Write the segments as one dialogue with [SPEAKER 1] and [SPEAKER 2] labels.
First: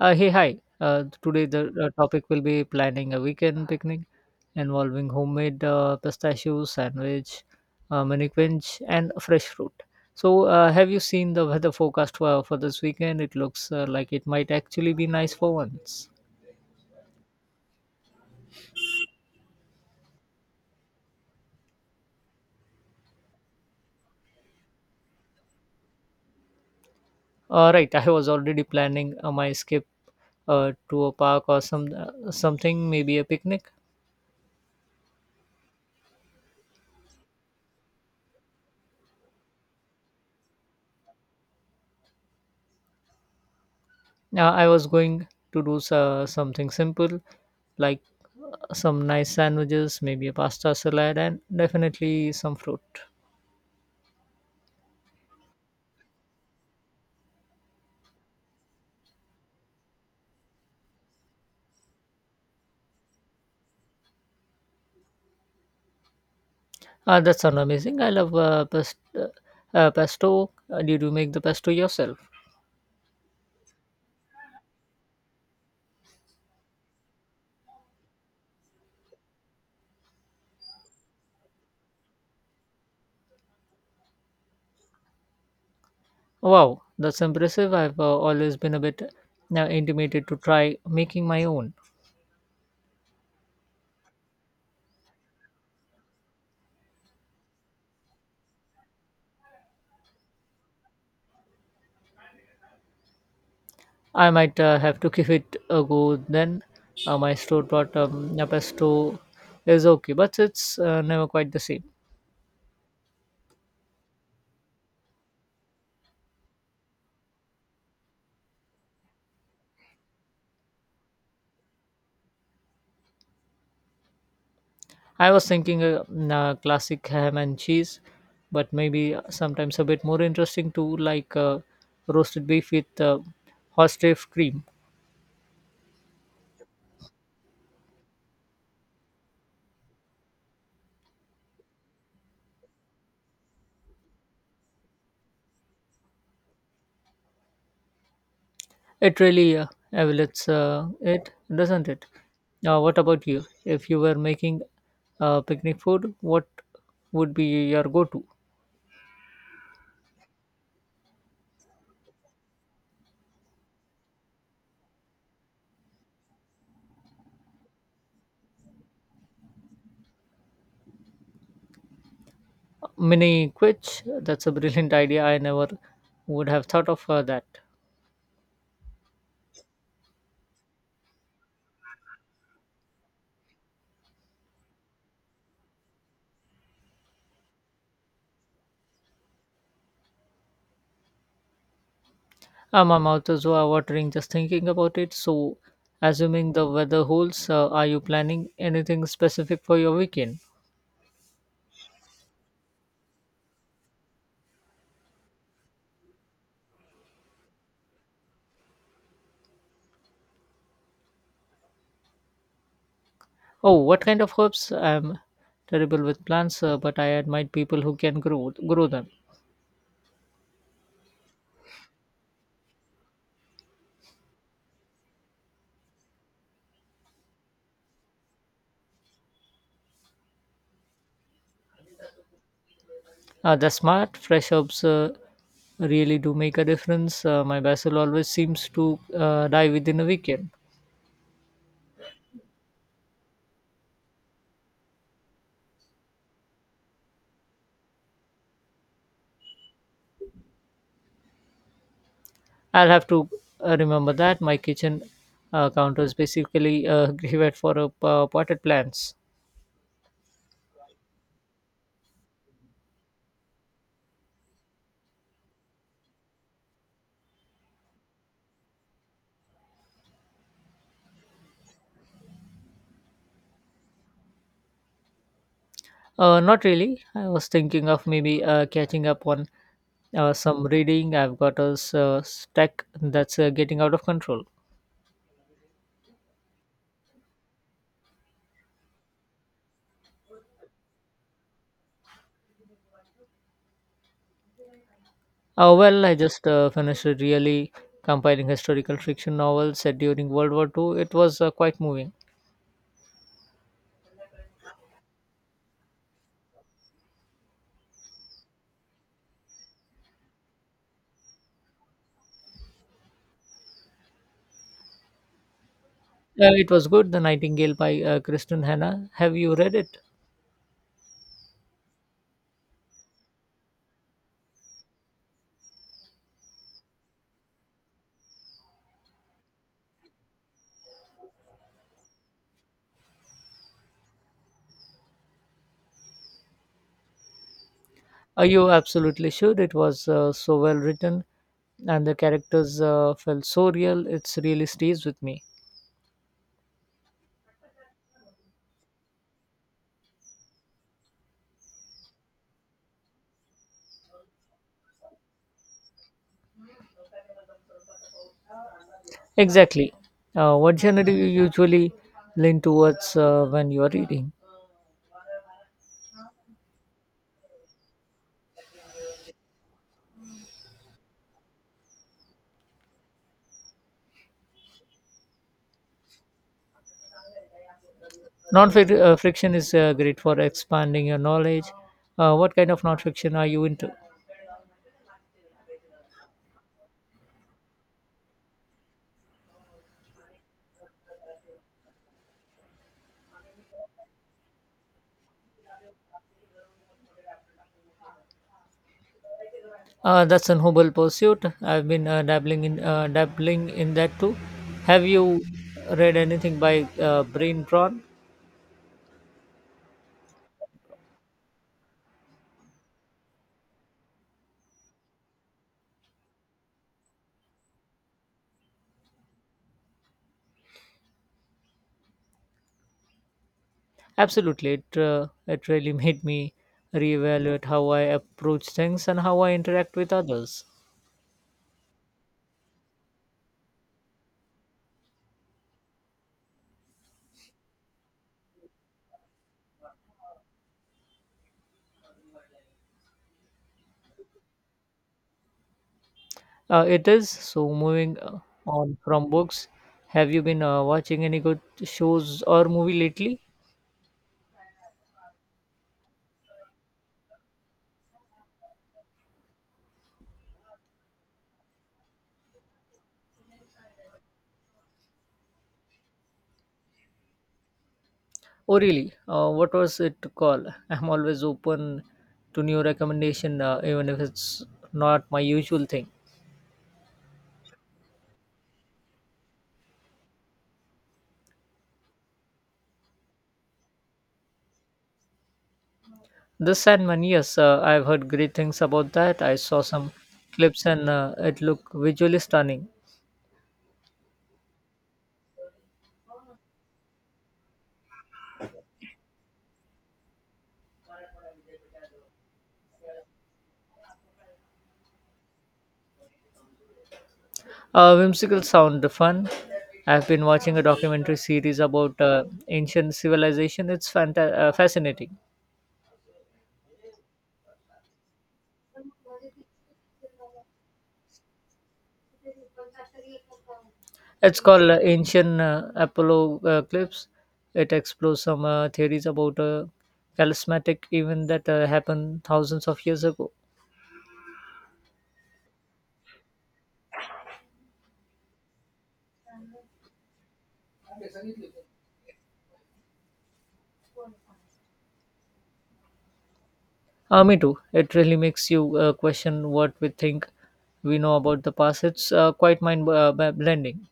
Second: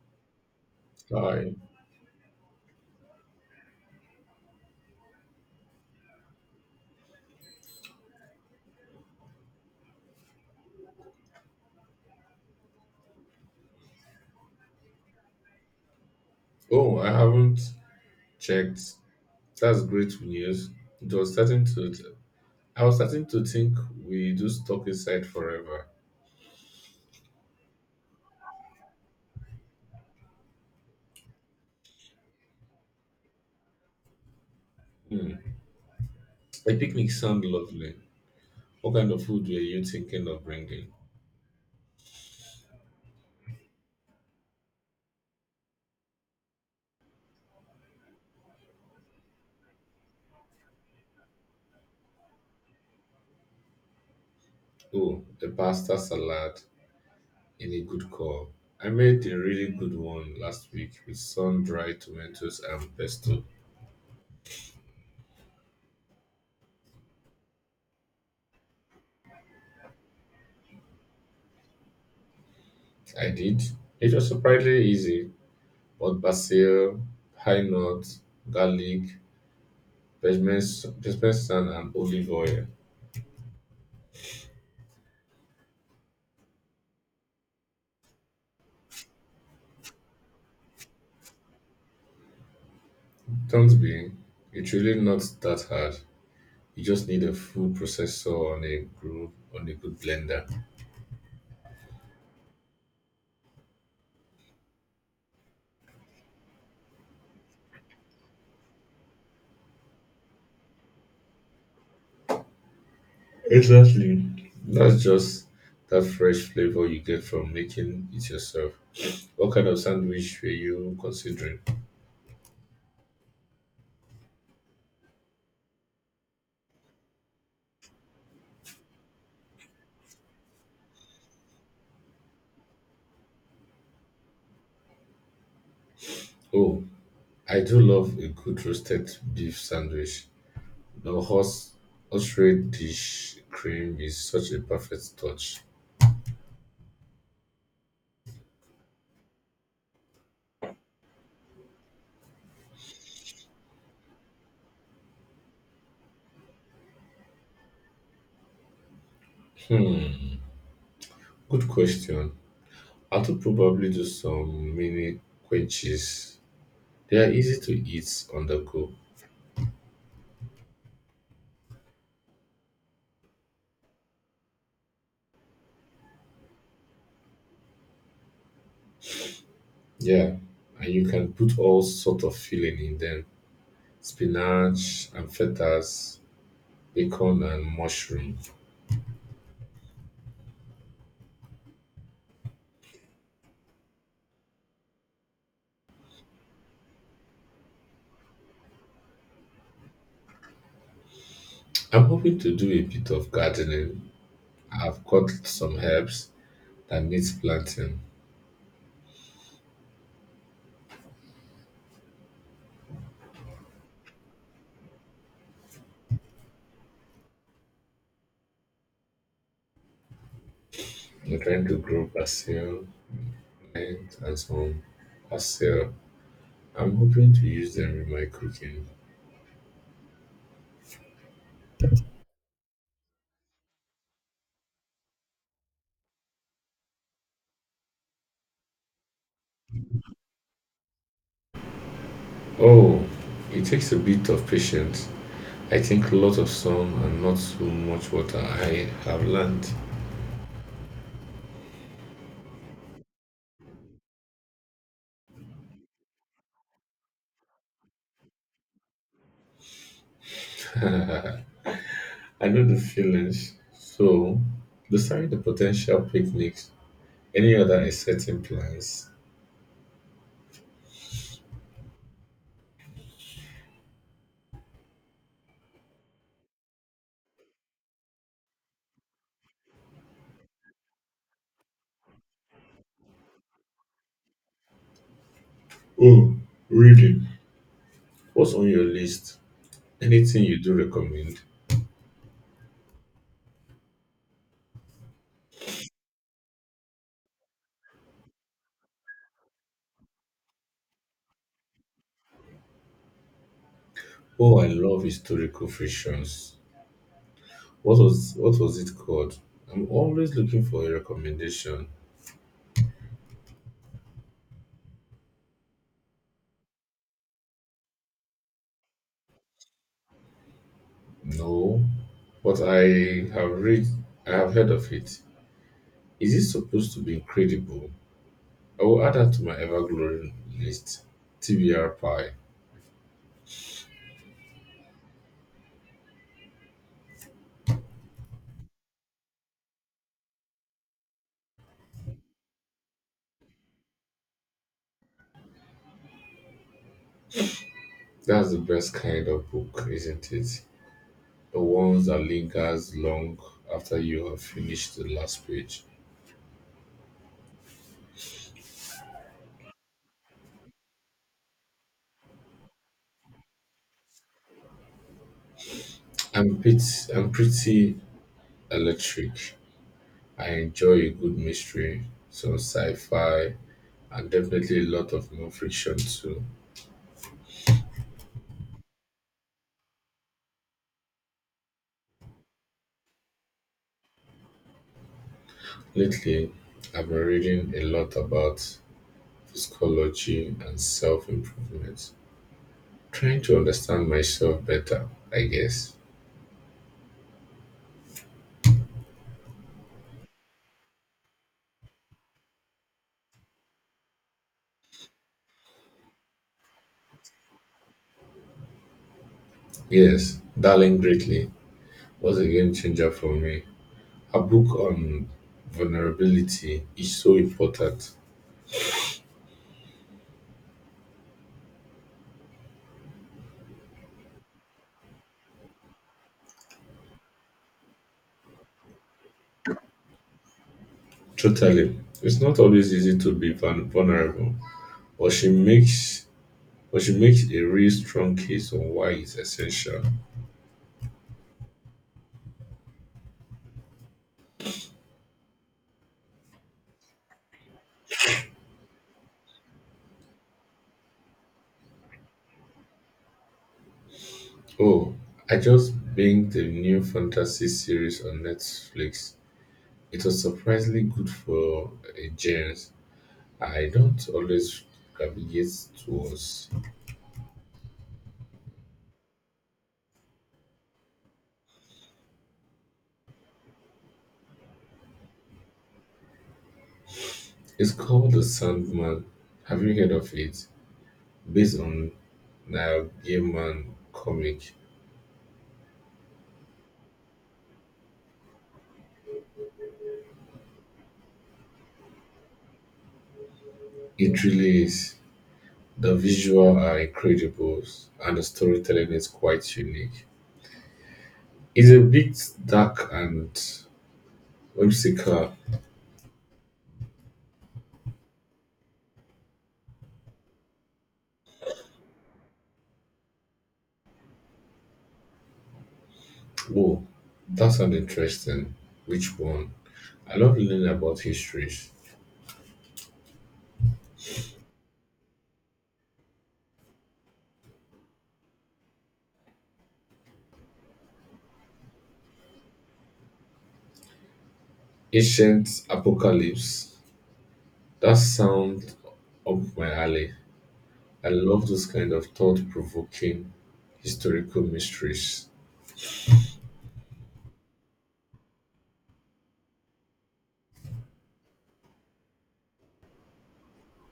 [SPEAKER 1] Hey, hi. Uh, today
[SPEAKER 2] Hi.
[SPEAKER 1] the uh, topic will be planning a weekend picnic involving homemade pistachio sandwich, mini quench, and fresh fruit. So, have you seen the weather forecast for this weekend? It looks like it might actually be nice for once.
[SPEAKER 2] Oh, I haven't checked. That's great news. It was starting to. I was starting to think we do stuck inside forever.
[SPEAKER 1] All right, I was already planning my skip to a park or some something, maybe a picnic.
[SPEAKER 2] Hmm. A picnic sounds lovely. What kind of food were you thinking of bringing?
[SPEAKER 1] Yeah, I was going to do something simple like some nice sandwiches, maybe a pasta salad, and definitely some fruit.
[SPEAKER 2] Oh, a pasta salad in a good call. I made a really good one last week with sun-dried tomatoes and pesto.
[SPEAKER 1] That sounds amazing. I love pesto. Did you make the pesto yourself?
[SPEAKER 2] I did. It was surprisingly easy, but basil, pine nuts, garlic, peppermint pepper sand and olive oil.
[SPEAKER 1] Wow, that's impressive. I've always been a bit intimidated to try making my own.
[SPEAKER 2] Don't be. It's really not that hard. You just need a food processor on a good blender.
[SPEAKER 1] I might have to give it a go then. My store bought a pesto is okay, but it's never quite the same.
[SPEAKER 2] Exactly. That's just that fresh flavor you get from making it yourself. What kind of sandwich were you considering?
[SPEAKER 1] I was thinking a classic ham and cheese, but maybe sometimes a bit more interesting too, like roasted beef with horseradish cream.
[SPEAKER 2] Oh, I do love a good roasted beef sandwich. The horse dish cream is such a perfect touch.
[SPEAKER 1] It really elevates it, doesn't it? Now, what about you? If you were making picnic food, what would be your go-to?
[SPEAKER 2] Hmm, good question. I would probably do some mini quiches. They are easy to eat on the go.
[SPEAKER 1] Mini quiche. That's a brilliant idea. I never would have thought of that.
[SPEAKER 2] Yeah, and you can put all sort of filling in them: spinach and fetas, bacon and mushroom.
[SPEAKER 1] My mouth is watering just thinking about it. So, assuming the weather holds, are you planning anything specific for your weekend?
[SPEAKER 2] I'm hoping to do a bit of gardening. I've got some herbs that needs planting.
[SPEAKER 1] Oh, what kind of herbs? I'm terrible with plants, but I admire people who can grow them.
[SPEAKER 2] I'm trying to grow basil, mint, and some basil. I'm hoping to use them in my cooking.
[SPEAKER 1] The smart, fresh herbs really do make a difference. My basil always seems to die within a weekend.
[SPEAKER 2] Oh, it takes a bit of patience I think lots of sun and not so much water. I have learned.
[SPEAKER 1] I'll have to remember that. My kitchen counter is basically a graveyard for potted plants.
[SPEAKER 2] I know the feelings. So, besides the potential picnics, any other exciting plans?
[SPEAKER 1] Not really. I was thinking of maybe catching up on some reading. I've got a stack that's getting out of control.
[SPEAKER 2] Oh, really? What's on your list? Anything you do recommend?
[SPEAKER 1] Well, I just finished a really compiling historical fiction novel set during World War Two. It was quite moving.
[SPEAKER 2] Oh, I love historical fictions. What was it called? I'm always looking for a recommendation.
[SPEAKER 1] It was good, The Nightingale by Kristen Hanna. Have you read it?
[SPEAKER 2] No, but I have read. I have heard of it. Is it supposed to be incredible? I will add that to my ever growing list. TBR Pie.
[SPEAKER 1] Are you absolutely sure it was so well written and the characters felt so real? It's really stays with me.
[SPEAKER 2] That's the best kind of book, isn't it? The ones that lingers long after you have finished the last page.
[SPEAKER 1] Exactly. What genre do you usually lean towards when you are reading?
[SPEAKER 2] I'm pretty, I'm pretty electric. I enjoy a good mystery, some sci-fi, and definitely a lot of non-fiction too.
[SPEAKER 1] Non fiction is great for expanding your knowledge. What kind of non fiction are you into?
[SPEAKER 2] Lately, I've been reading a lot about psychology and self-improvement, trying to understand myself better, I guess.
[SPEAKER 1] That's an noble pursuit. I've been dabbling in that too. Have you read anything by Brain Drawn?
[SPEAKER 2] Yes, Darling Greatly was a game changer for me. Her book on vulnerability is so important.
[SPEAKER 1] Absolutely, it it really made me reevaluate how I approach things and how I interact with others.
[SPEAKER 2] Totally. It's not always easy to be vulnerable, but she makes a real strong case on why it's essential.
[SPEAKER 1] It is. So, moving on from books, have you been watching any good shows or movie lately?
[SPEAKER 2] Oh, I just binged the new fantasy series on Netflix. It was surprisingly good for a genre I don't always gravitate towards.
[SPEAKER 1] Oh, really? What was it called? I'm always open to new recommendation, even if it's not my usual thing.
[SPEAKER 2] It's called The Sandman. Have you heard of it? Based on Neil Gaiman comic.
[SPEAKER 1] The Sandman, yes, I've heard great things about that. I saw some clips and it looked visually stunning.
[SPEAKER 2] It really is. The visual are incredible and the storytelling is quite unique. It's a bit dark and whimsical.
[SPEAKER 1] Whimsical sound, fun. I've been watching a documentary series about ancient civilization. It's fascinating.
[SPEAKER 2] Whoa, that sounds interesting. Which one? I love learning about histories.
[SPEAKER 1] It's called Ancient Apollo Clips. It explores some theories about a calismatic event that happened thousands of years ago.
[SPEAKER 2] Ancient apocalypse. That sounds up my alley. I love those kind of thought-provoking historical mysteries.
[SPEAKER 1] Me too. It really makes you question what we think we know about the past. It's quite mind blending.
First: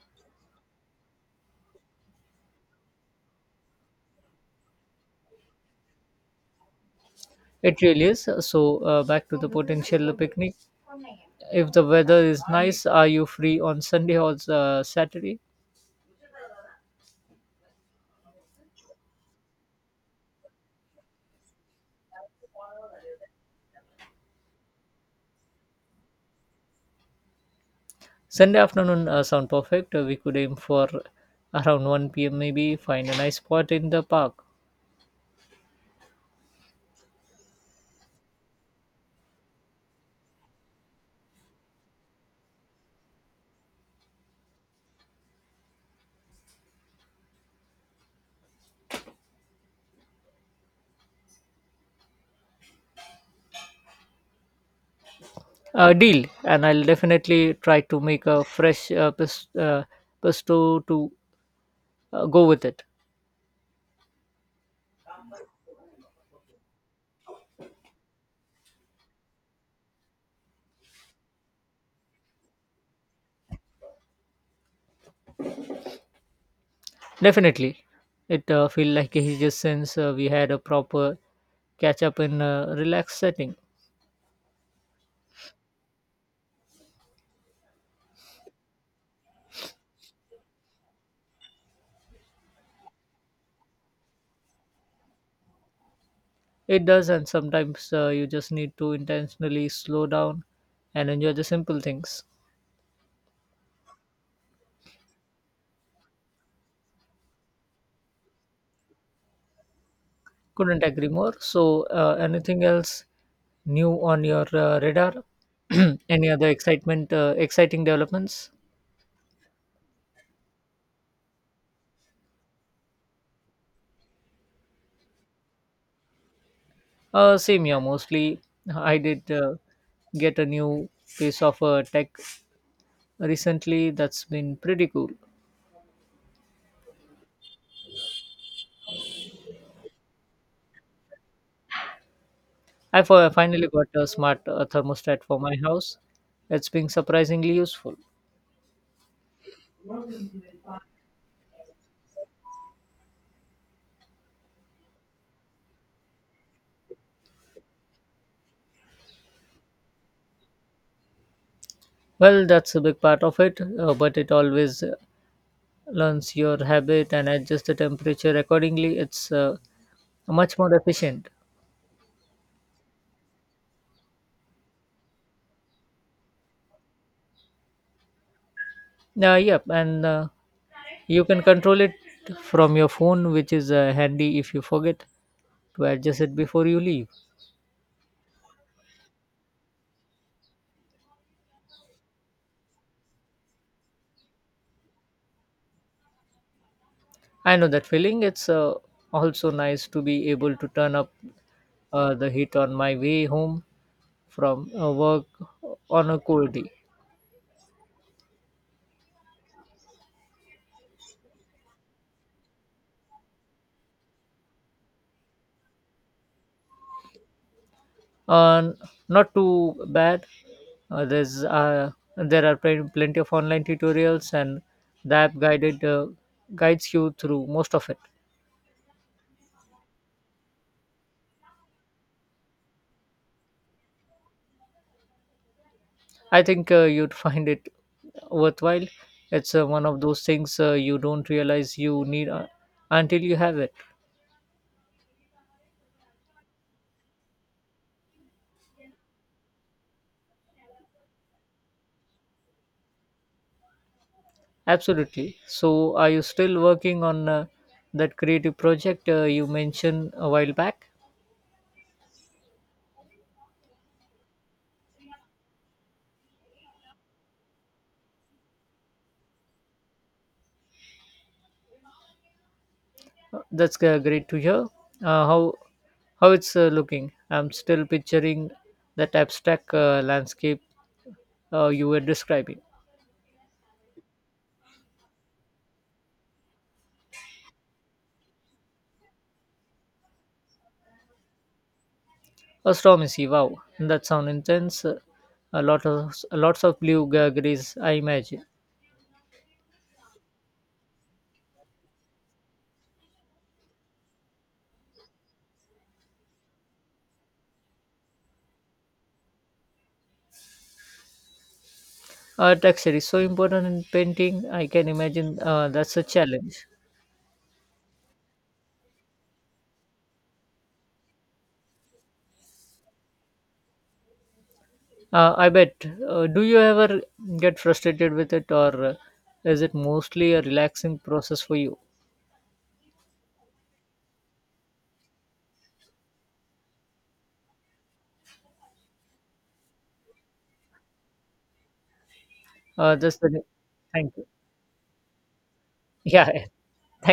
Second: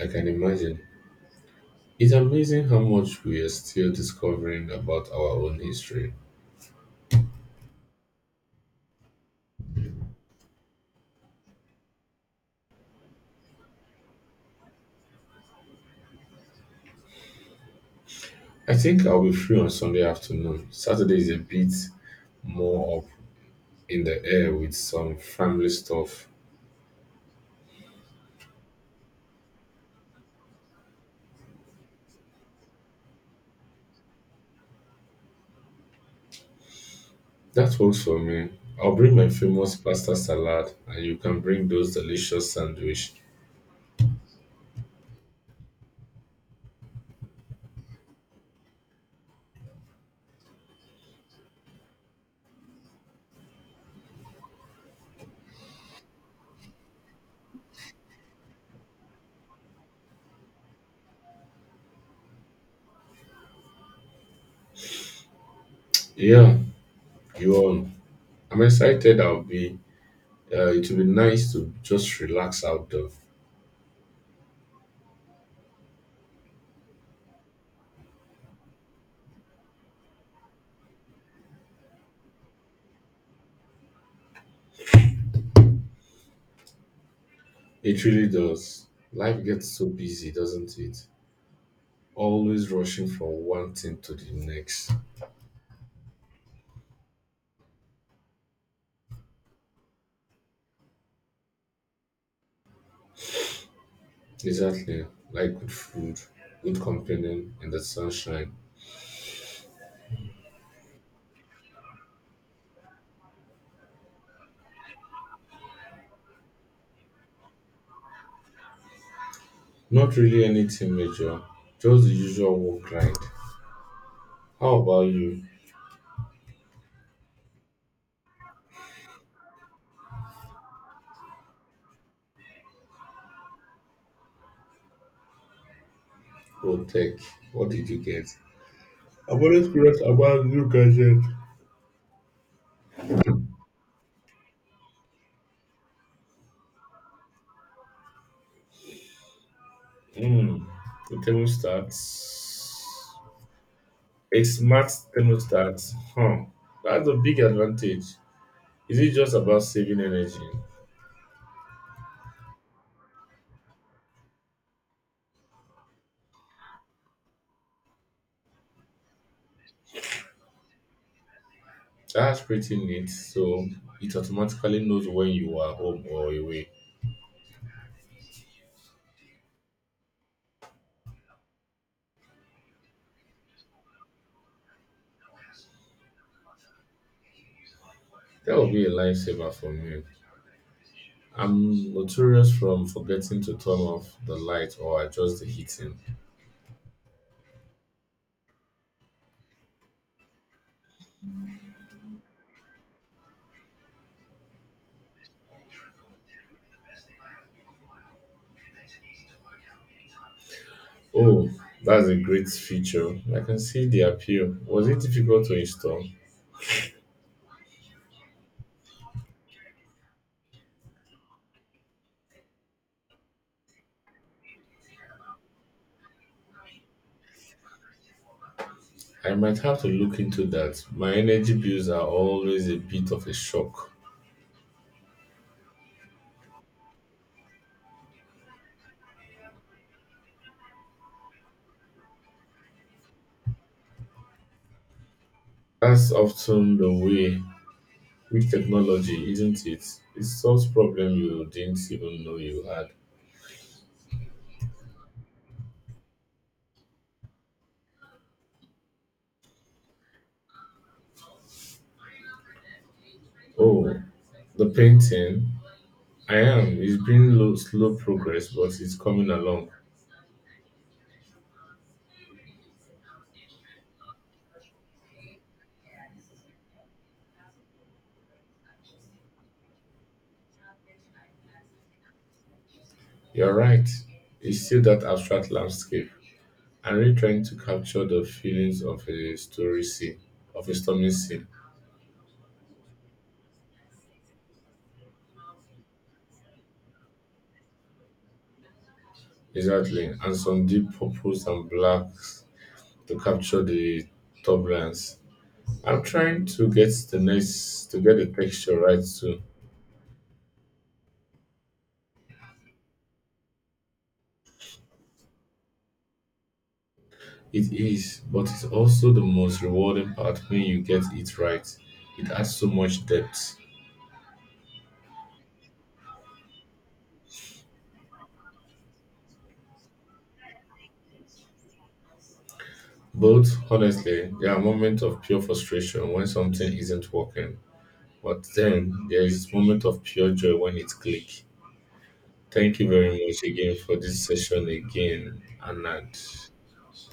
[SPEAKER 2] I can imagine. It's amazing how much we are still discovering about our own history.
[SPEAKER 1] It really is. So, back to the potential picnic. If the weather is nice, are you free on Sunday or Saturday?
[SPEAKER 2] I think I'll be free on Sunday afternoon. Saturday is a bit more up in the air with some family stuff.
[SPEAKER 1] Sunday afternoon sound perfect. We could aim for around 1 p.m. maybe, find a nice spot in the park.
[SPEAKER 2] That works for me. I'll bring my famous pasta salad and you can bring those delicious sandwich.
[SPEAKER 1] Deal, and I'll definitely try to make a fresh pesto to go with it.
[SPEAKER 2] Yeah, you on. I'm excited. I'll be. It will be nice to just relax outdoor.
[SPEAKER 1] Definitely. It feel like he just since we had a proper catch up in a relaxed setting.
[SPEAKER 2] It really does. Life gets so busy, doesn't it? Always rushing from one thing to the next.
[SPEAKER 1] It does, and sometimes you just need to intentionally slow down and enjoy the simple things.
[SPEAKER 2] Exactly. Like good food, good company, and the sunshine.
[SPEAKER 1] Couldn't agree more. So, anything else new on your radar? Any other exciting developments?
[SPEAKER 2] Not really anything major, just the usual work grind. How about you,
[SPEAKER 1] Same here, mostly. I did get a new piece of tech recently that's been pretty cool.
[SPEAKER 2] Pro Tech? What did you get? I'm always curious about new gadget.
[SPEAKER 1] I finally got a smart thermostat for my house. It's been surprisingly useful.
[SPEAKER 2] Hmm. The thermostat. A smart thermostat. Huh. That's a big advantage. Is it just about saving energy?
[SPEAKER 1] Well, that's a big part of it, but it always learns your habit and adjusts the temperature accordingly. It's much more efficient.
[SPEAKER 2] That's pretty neat. So it automatically knows when you are home or away.
[SPEAKER 1] Yep, and you can control it from your phone, which is handy if you forget to adjust it before you leave.
[SPEAKER 2] That would be a lifesaver for me. I'm notorious from forgetting to turn off the light or adjust the heating.
[SPEAKER 1] I know that feeling. It's also nice to be able to turn up the heat on my way home from work on a cold day.
[SPEAKER 2] Oh, that's a great feature. I can see the appeal. Was it difficult to install?
[SPEAKER 1] Uh, not too bad. Uh, there's uh, there are plenty of online tutorials, and the app guided guides you through most of it.
[SPEAKER 2] I might have to look into that. My energy bills are always a bit of a shock.
[SPEAKER 1] I think you'd find it worthwhile. It's one of those things you don't realize you need until you have it.
[SPEAKER 2] That's often the way with technology, isn't it? It solves problem you didn't even know you had.
[SPEAKER 1] Absolutely. So, are you still working on that creative project you mentioned a while back?
[SPEAKER 2] Oh, the painting, I am. It's been low, slow progress, but it's coming along.
[SPEAKER 1] That's great to hear. Uh, how how it's looking? I'm still picturing that abstract landscape you were describing.
[SPEAKER 2] You're right. It's still that abstract landscape. I'm really trying to capture the feelings of a story scene, of a stormy scene.
[SPEAKER 1] A storm is wow. That sound intense. A lot of lots of blue grays, I imagine.
[SPEAKER 2] Exactly. And some deep purples and blacks to capture the turbulence. I'm trying to get the texture right too.
[SPEAKER 1] Texture is so important in painting. I can imagine that's a challenge.
[SPEAKER 2] It is, but it's also the most rewarding part when you get it right. It adds so much depth.
[SPEAKER 1] I bet. Do you ever get frustrated with it, or is it mostly a relaxing process for you?
[SPEAKER 2] But honestly, there are moments of pure frustration when something isn't working. But then there is moment of pure joy when it clicks. Thank you
[SPEAKER 1] That's
[SPEAKER 2] very
[SPEAKER 1] the.
[SPEAKER 2] much again for
[SPEAKER 1] Thank you.
[SPEAKER 2] this session again,
[SPEAKER 1] Yeah. Thank
[SPEAKER 2] Anand.